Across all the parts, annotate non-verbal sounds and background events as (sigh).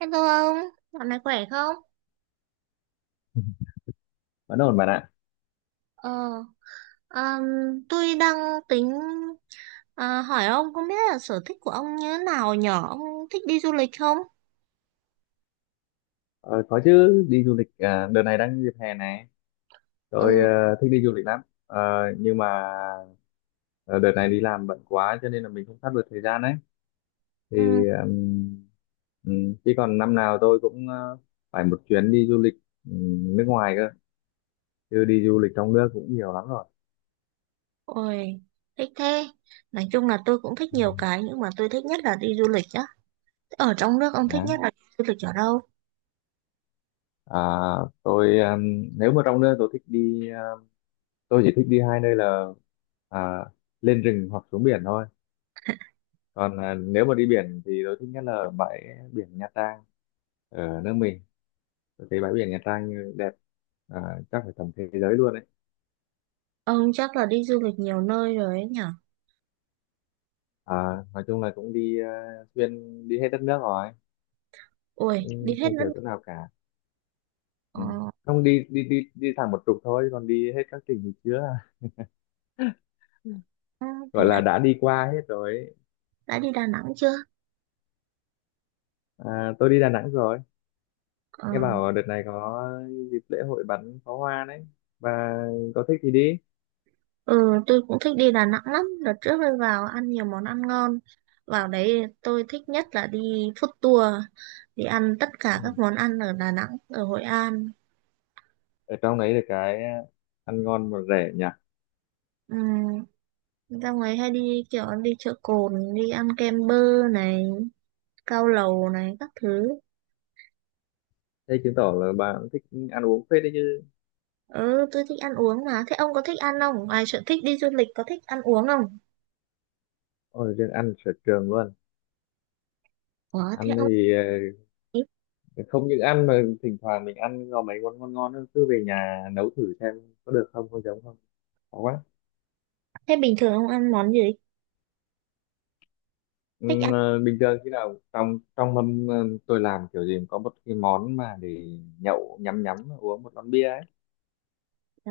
Hello ông, dạo này khỏe không? Vẫn ổn bạn ạ. Ờ, ờm, tôi đang tính hỏi ông không biết là sở thích của ông như thế nào nhở? Ông thích đi du lịch không? Ờ, có chứ, đi du lịch à? Đợt này đang dịp hè này, tôi Ừ, thích đi du lịch lắm. Ờ, nhưng mà ờ, đợt này đi làm bận quá cho nên là mình không sắp được thời gian ấy. ừ, Thì chứ còn năm nào tôi cũng phải một chuyến đi du lịch, nước ngoài cơ, chứ đi du lịch trong nước cũng nhiều lắm rồi. ôi, thích thế. Nói chung là tôi cũng thích nhiều cái nhưng mà tôi thích nhất là đi du lịch á. Ở trong nước ông thích nhất Đó. là đi du lịch ở đâu? à, tôi, nếu mà trong nước, tôi chỉ thích đi 2 nơi là à, lên rừng hoặc xuống biển thôi. Còn nếu mà đi biển thì tôi thích nhất là bãi biển Nha Trang. Ở nước mình tôi thấy bãi biển Nha Trang đẹp, à, chắc phải tầm thế giới luôn đấy. Ông chắc là đi du lịch nhiều nơi rồi ấy nhở? à, nói chung là cũng đi xuyên đi hết đất nước rồi, Ôi, đi cũng hết không thiếu chỗ đất. nào cả. Ừ. Ờ, Không, đi đi đi đi thẳng một trục thôi, còn đi hết các tỉnh thì chưa. (laughs) Gọi thế là đã, đã đi qua hết rồi ấy. đã đi Đà Nẵng chưa? Tôi đi Đà Nẵng rồi. Ờ. Nghe bảo đợt này có dịp lễ hội bắn pháo hoa đấy, và có thích thì đi. Ừ, tôi cũng thích đi Đà Nẵng lắm. Đợt trước tôi vào ăn nhiều món ăn ngon. Vào đấy tôi thích nhất là đi food tour, đi ăn tất cả các Ừ. món ăn ở Đà Nẵng, ở Hội An. Ở trong đấy được cái ăn ngon mà rẻ nhỉ. Ừ, ra ngoài hay đi kiểu đi chợ Cồn, đi ăn kem bơ này, cao lầu này, các thứ. Thế chứng tỏ là bà cũng thích ăn uống phết đấy chứ. Ừ, tôi thích ăn uống mà. Thế ông có thích ăn không? Ngoài sở thích đi du lịch có thích ăn uống không? Ôi, riêng ăn sở trường luôn. Có, thế Ăn ông thì ấy- ờ, không những ăn mà thỉnh thoảng mình ăn có mấy món ngon ngon nữa, cứ về nhà nấu thử xem có được không, có giống không. Khó quá. Thế bình thường ông ăn món gì? Ừ, Thích ăn bình thường khi nào trong trong mâm tôi làm kiểu gì cũng có một cái món mà để nhậu, nhắm nhắm uống một lon bia ấy. à,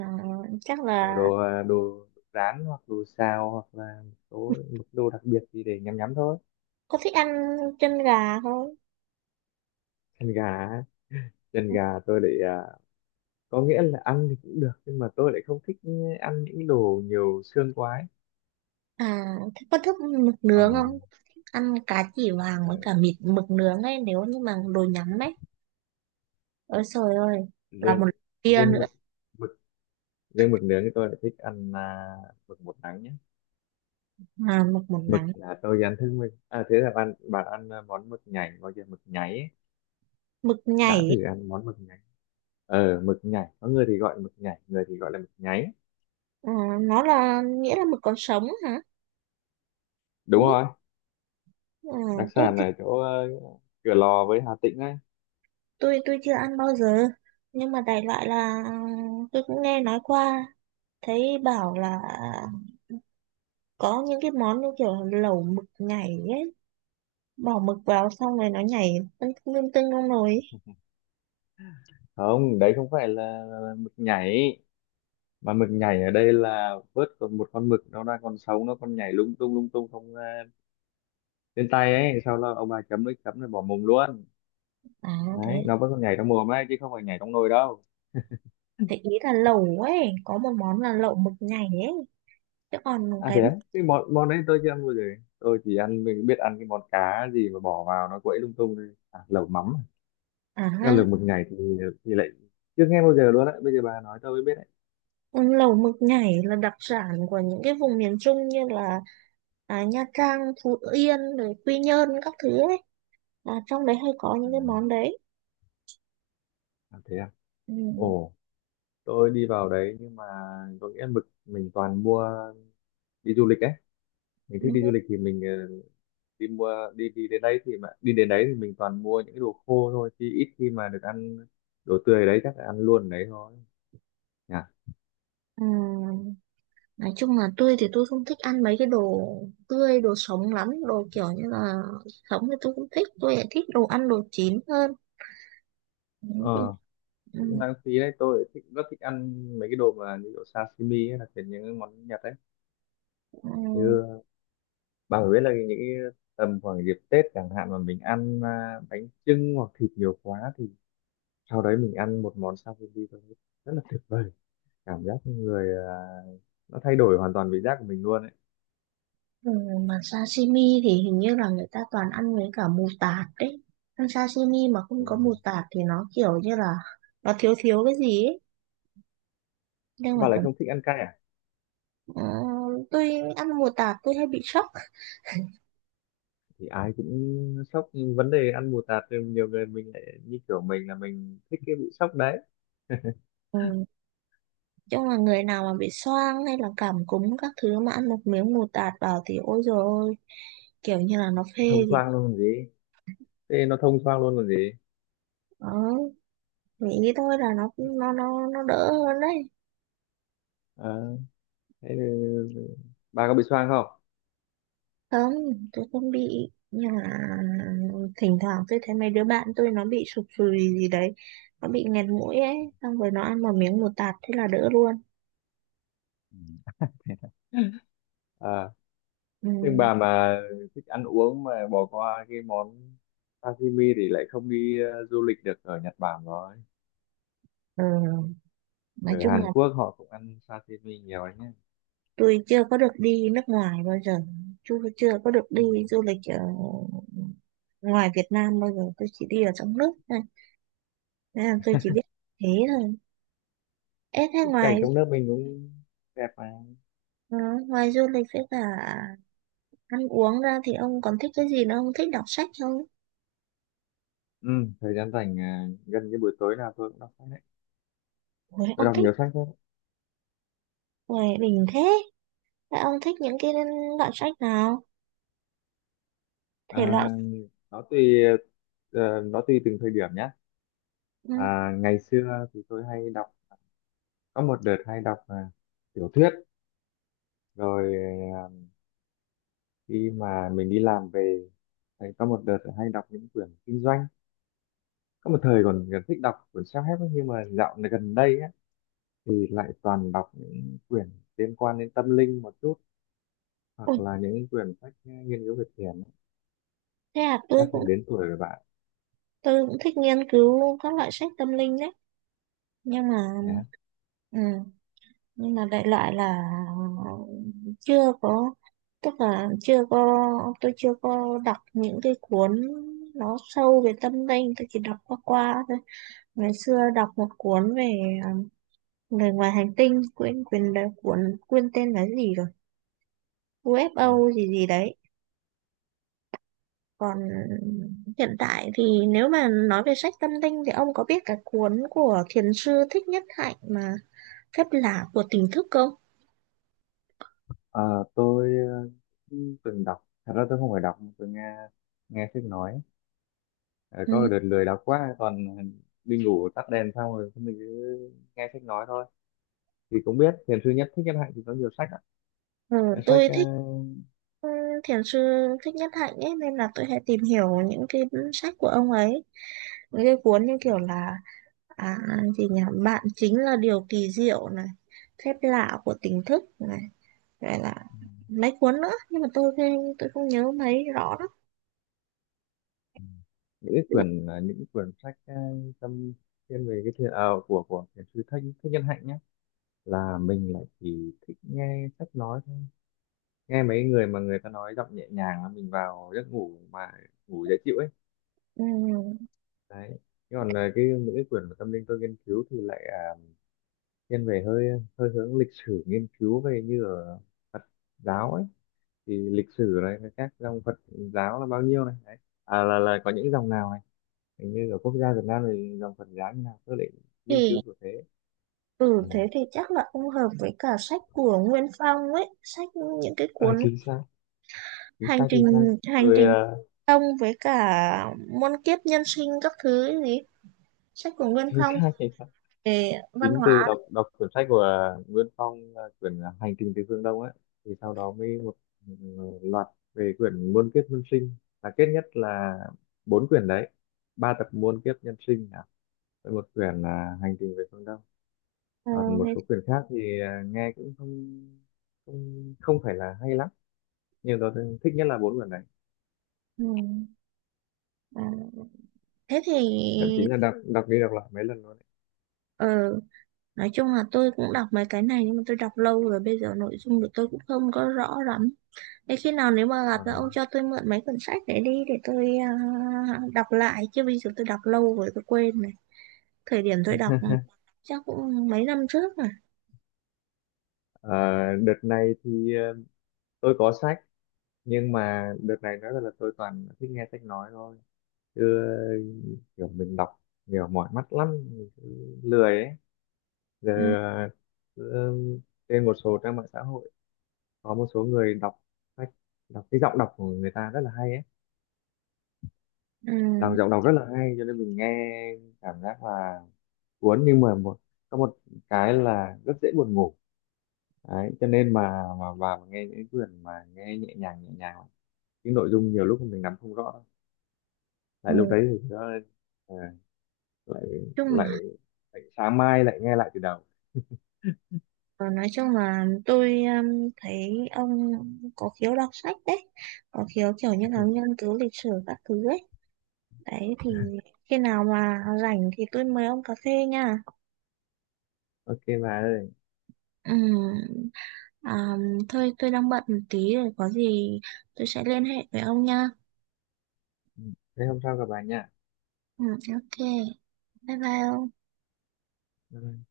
chắc Kiểu là đồ rán, hoặc đồ xào, hoặc là một đồ đặc biệt gì để nhắm nhắm thôi. có thích ăn chân gà không? Ừ. Chân gà, chân gà, tôi để, có nghĩa là ăn thì cũng được, nhưng mà tôi lại không thích ăn những đồ nhiều xương quá ấy. À, thế có thích mực Ờ, nướng không? Ăn cá chỉ vàng ờ, với cả mịt mực nướng ấy nếu như mà đồ nhắm ấy. Ôi trời ơi, là riêng một kia riêng nữa mực mực riêng mực nướng thì tôi lại thích ăn, mực một nắng nhé. mà mực một Mực nắng, là tôi ăn thức mình, à thế là bạn bạn ăn, món mực nhảy gọi là mực nháy ấy. mực nhảy Đã ấy. thử ăn món mực nháy mực nhảy. Có người thì gọi mực nhảy, người thì gọi là mực nháy. Ờ, nó là nghĩa là mực còn sống hả? Đúng Đúng không? rồi, Ờ, đặc tôi sản thì ở chỗ Cửa Lò với Hà Tĩnh ấy. tôi tôi chưa ăn bao giờ. Nhưng mà đại loại là tôi cũng nghe nói qua, thấy bảo là có những cái món như kiểu lẩu mực nhảy ấy, bỏ mực vào xong rồi nó nhảy tưng tưng tưng trong nồi ấy. Không, đấy không phải là mực nhảy, mà mực nhảy ở đây là vớt còn một con mực nó đang còn sống, nó còn nhảy lung tung lung tung, không lên tay ấy, sau đó ông bà chấm nước chấm rồi bỏ mồm luôn. À thế, Đấy, nó vẫn còn nhảy trong mồm ấy chứ không phải nhảy trong nồi đâu. thế ý là lẩu ấy, có một món là lẩu mực nhảy ấy. Chứ còn À cái thế á? Cái món món đấy tôi chưa ăn bao giờ. Tôi chỉ ăn, mình biết ăn cái món cá gì mà bỏ vào nó quậy lung tung thôi, lẩu mắm. à ha, Nhưng lẩu mực nhảy thì lại chưa nghe bao giờ luôn đấy, bây giờ bà nói tôi mới biết đấy. ừ, lẩu mực nhảy là đặc sản của những cái vùng miền Trung như là Nha Trang, Phú Yên, rồi Quy Nhơn các thứ ấy. À, trong đấy hay có à, những cái món đấy. Thế à, Ừ. ồ, tôi đi vào đấy nhưng mà có nghĩa mực mình toàn mua. Đi du lịch ấy, mình thích đi Ừ. du lịch thì mình đi đi đến đấy thì mình toàn mua những cái đồ khô thôi, chứ ít khi mà được ăn đồ tươi đấy, chắc là ăn luôn đấy thôi nhỉ. Ừ, nói chung là tôi thì tôi không thích ăn mấy cái đồ tươi, đồ sống lắm, đồ kiểu như là sống thì tôi không thích, tôi lại thích đồ ăn đồ chín hơn. Ừ. ờ Cũng Ừ. lãng phí đấy, tôi rất thích ăn mấy cái đồ mà như kiểu sashimi hay là kiểu những cái món Nhật đấy. Ừ. Như bà phải biết là những cái tầm khoảng dịp Tết chẳng hạn mà mình ăn bánh chưng hoặc thịt nhiều quá thì sau đấy mình ăn một món sashimi thôi, rất là tuyệt vời. Cảm giác người, nó thay đổi hoàn toàn vị giác của mình luôn ấy. Ừ, mà sashimi thì hình như là người ta toàn ăn với cả mù tạt đấy. Ăn sashimi mà không có Đúng rồi, mù tạt thì nó kiểu như là nó thiếu thiếu cái gì ấy. Nhưng mà bà lại thật, không thích ăn cay à. ờ, tôi ăn mù tạt tôi hay bị sốc. Thì ai cũng sốc, vấn đề ăn bù tạt thì nhiều người mình lại như kiểu mình là mình thích cái bị sốc đấy. Ừ, chung là người nào mà bị xoang hay là cảm cúm các thứ mà ăn một miếng mù tạt vào thì ôi dồi ôi, kiểu như là nó Thông phê gì. thoáng luôn còn gì, thế nó thông thoáng luôn còn gì. Đó, nghĩ thôi là nó đỡ hơn đấy. Ờ, Thế thì bà có bị xoang không? Không, tôi không bị nhưng mà thỉnh thoảng tôi thấy mấy đứa bạn tôi nó bị sụt sùi gì đấy, nó bị nghẹt mũi ấy, xong rồi nó ăn một miếng một tạt thế là đỡ luôn. Ừ. à nhưng Ừ, bà mà thích ăn uống mà bỏ qua cái món sashimi thì lại không đi du lịch được ở Nhật Bản rồi. ờ, nói Ở chung Hàn là Quốc họ cũng ăn sashimi nhiều đấy nhé. tôi chưa có được đi nước ngoài bao giờ, chưa chưa có được đi Ui, du lịch ở ngoài Việt Nam bao giờ, tôi chỉ đi ở trong nước thôi nên là tôi chỉ biết thế thôi. Ê thế tất cả ngoài cảnh trong nước mình cũng đẹp mà. ờ, ngoài du lịch với cả ăn uống ra thì ông còn thích cái gì nữa, ông thích đọc sách không? ừ, Thời gian rảnh, gần như buổi tối nào tôi cũng đọc sách đấy. Ủa, Tôi ông đọc thích nhiều sách lắm. người bình thế. Các ông thích những cái loại sách nào? Thể loại... À, nó tùy, từng thời điểm nhé. Ừ. Ngày xưa thì tôi hay đọc, có một đợt hay đọc tiểu thuyết. Rồi à, khi mà mình đi làm về thì có một đợt hay đọc những quyển kinh doanh. Có một thời còn còn thích đọc quyển self-help ấy, nhưng mà dạo này gần đây á, thì lại toàn đọc những quyển liên quan đến tâm linh một chút, hoặc Ui, là những quyển sách nghiên cứu về thiền. thế à, Chắc là đến tuổi rồi bạn tôi cũng thích nghiên cứu các loại sách tâm linh đấy. Nhưng mà... nhé. Ừ, nhưng mà đại loại là chưa có... Tức là chưa có... Tôi chưa có đọc những cái cuốn nó sâu về tâm linh. Tôi chỉ đọc qua qua thôi. Ngày xưa đọc một cuốn về um, người ngoài hành tinh. Quên, quên, đấy, cuốn, quên tên là gì rồi? UFO gì gì đấy. Còn hiện tại thì nếu mà nói về sách tâm linh thì ông có biết cái cuốn của thiền sư Thích Nhất Hạnh mà Phép Lạ của Tỉnh Thức không? Ờ, tôi từng đọc. Thật ra tôi không phải đọc mà tôi nghe nghe sách nói. Ờ, có một Ừ. đợt lười đọc quá, còn đi ngủ tắt đèn xong rồi mình cứ nghe sách nói thôi, thì cũng biết thiền sư Thích Nhất Hạnh thì có nhiều sách ạ. Ừ, Những sách, tôi thích thiền sư Thích Nhất Hạnh ấy nên là tôi hay tìm hiểu những cái sách của ông ấy. Những cái cuốn như kiểu là à, gì nhỉ? Bạn chính là điều kỳ diệu này, Phép Lạ của Tỉnh Thức này, gọi là mấy cuốn nữa nhưng mà tôi không nhớ mấy rõ lắm. những cái quyển, những cái quyển sách, tâm thiên về cái thiền, của thiền sư Thích Thích Nhân Hạnh nhé, là mình lại chỉ thích nghe sách nói thôi. Nghe mấy người mà người ta nói giọng nhẹ nhàng là mình vào giấc ngủ mà ngủ dễ chịu ấy. Ừ. Đấy, thế còn là cái những cái quyển mà tâm linh tôi nghiên cứu thì lại, thiên về hơi hơi hướng lịch sử, nghiên cứu về như ở Phật giáo ấy. Thì lịch sử này với các dòng Phật giáo là bao nhiêu này đấy, là có những dòng nào này, hình như ở quốc gia Việt Nam thì dòng Phật giáo như nào tôi lại nghiên cứu Thì của thế. Ừ. ừ, thế thì chắc là không hợp với cả sách của Nguyên Phong ấy, sách những cái ờ ừ. cuốn Chính xác, chính hành xác, trình chính xác. hành Tôi, trình công với cả muôn kiếp nhân sinh các thứ ấy gì, sách của (laughs) Nguyên chính Phong xác, chính xác. về văn Chính từ hóa. đọc, quyển sách của Nguyên Phong là quyển Hành Trình Từ Phương Đông ấy, thì sau đó mới một, ừ, loạt về quyển Muôn Kiếp Nhân Sinh. Là kết nhất là 4 quyển đấy, 3 tập Muôn Kiếp Nhân Sinh, với một quyển là Hành Trình Về Phương Đông. Ờ, Còn một thế, số quyển khác thì nghe cũng không không không phải là hay lắm, nhưng tôi thích nhất là 4 quyển đấy, ừ, ờ, thế thì thậm chí là đọc đọc đi đọc lại mấy lần luôn đấy. ờ, nói chung là tôi cũng đọc mấy cái này nhưng mà tôi đọc lâu rồi bây giờ nội dung của tôi cũng không có rõ lắm. Thế khi nào nếu mà gặp Ờ, là ông cho tôi mượn mấy cuốn sách để đi để tôi đọc lại chứ bây giờ tôi đọc lâu rồi tôi quên rồi. Thời điểm tôi đọc chắc cũng mấy năm trước mà. ờ, Đợt này thì tôi có sách, nhưng mà đợt này nói là tôi toàn thích nghe sách nói thôi. Cứ kiểu mình đọc nhiều mỏi mắt lắm, mình cứ lười ấy. Giờ Ừ, cứ trên một số trang mạng xã hội có một số người đọc sách, đọc cái giọng đọc của người ta rất là hay ấy. Đọc ừ, giọng đọc rất là hay cho nên mình nghe cảm giác là cuốn, nhưng mà một, có một cái là rất dễ buồn ngủ đấy, cho nên mà vào mà nghe những quyển mà nghe nhẹ nhàng nhẹ nhàng, cái nội dung nhiều lúc mình nắm không rõ, ừ. lại lúc đấy thì nó ờ, lại chung lại là lại sáng mai lại nghe lại từ đầu. ờ, nói chung là tôi thấy ông có khiếu đọc sách đấy, có khiếu kiểu như là nghiên cứu lịch sử các thứ ấy, đấy thì khi nào mà rảnh thì tôi mời ông cà phê nha. Ok bà ơi. Ừ. à, thôi tôi đang bận một tí rồi, có gì tôi sẽ liên hệ với ông nha. Ừ, thế hôm sau gặp bà nha. Ừ, ok, bye bye ông. Bye bye.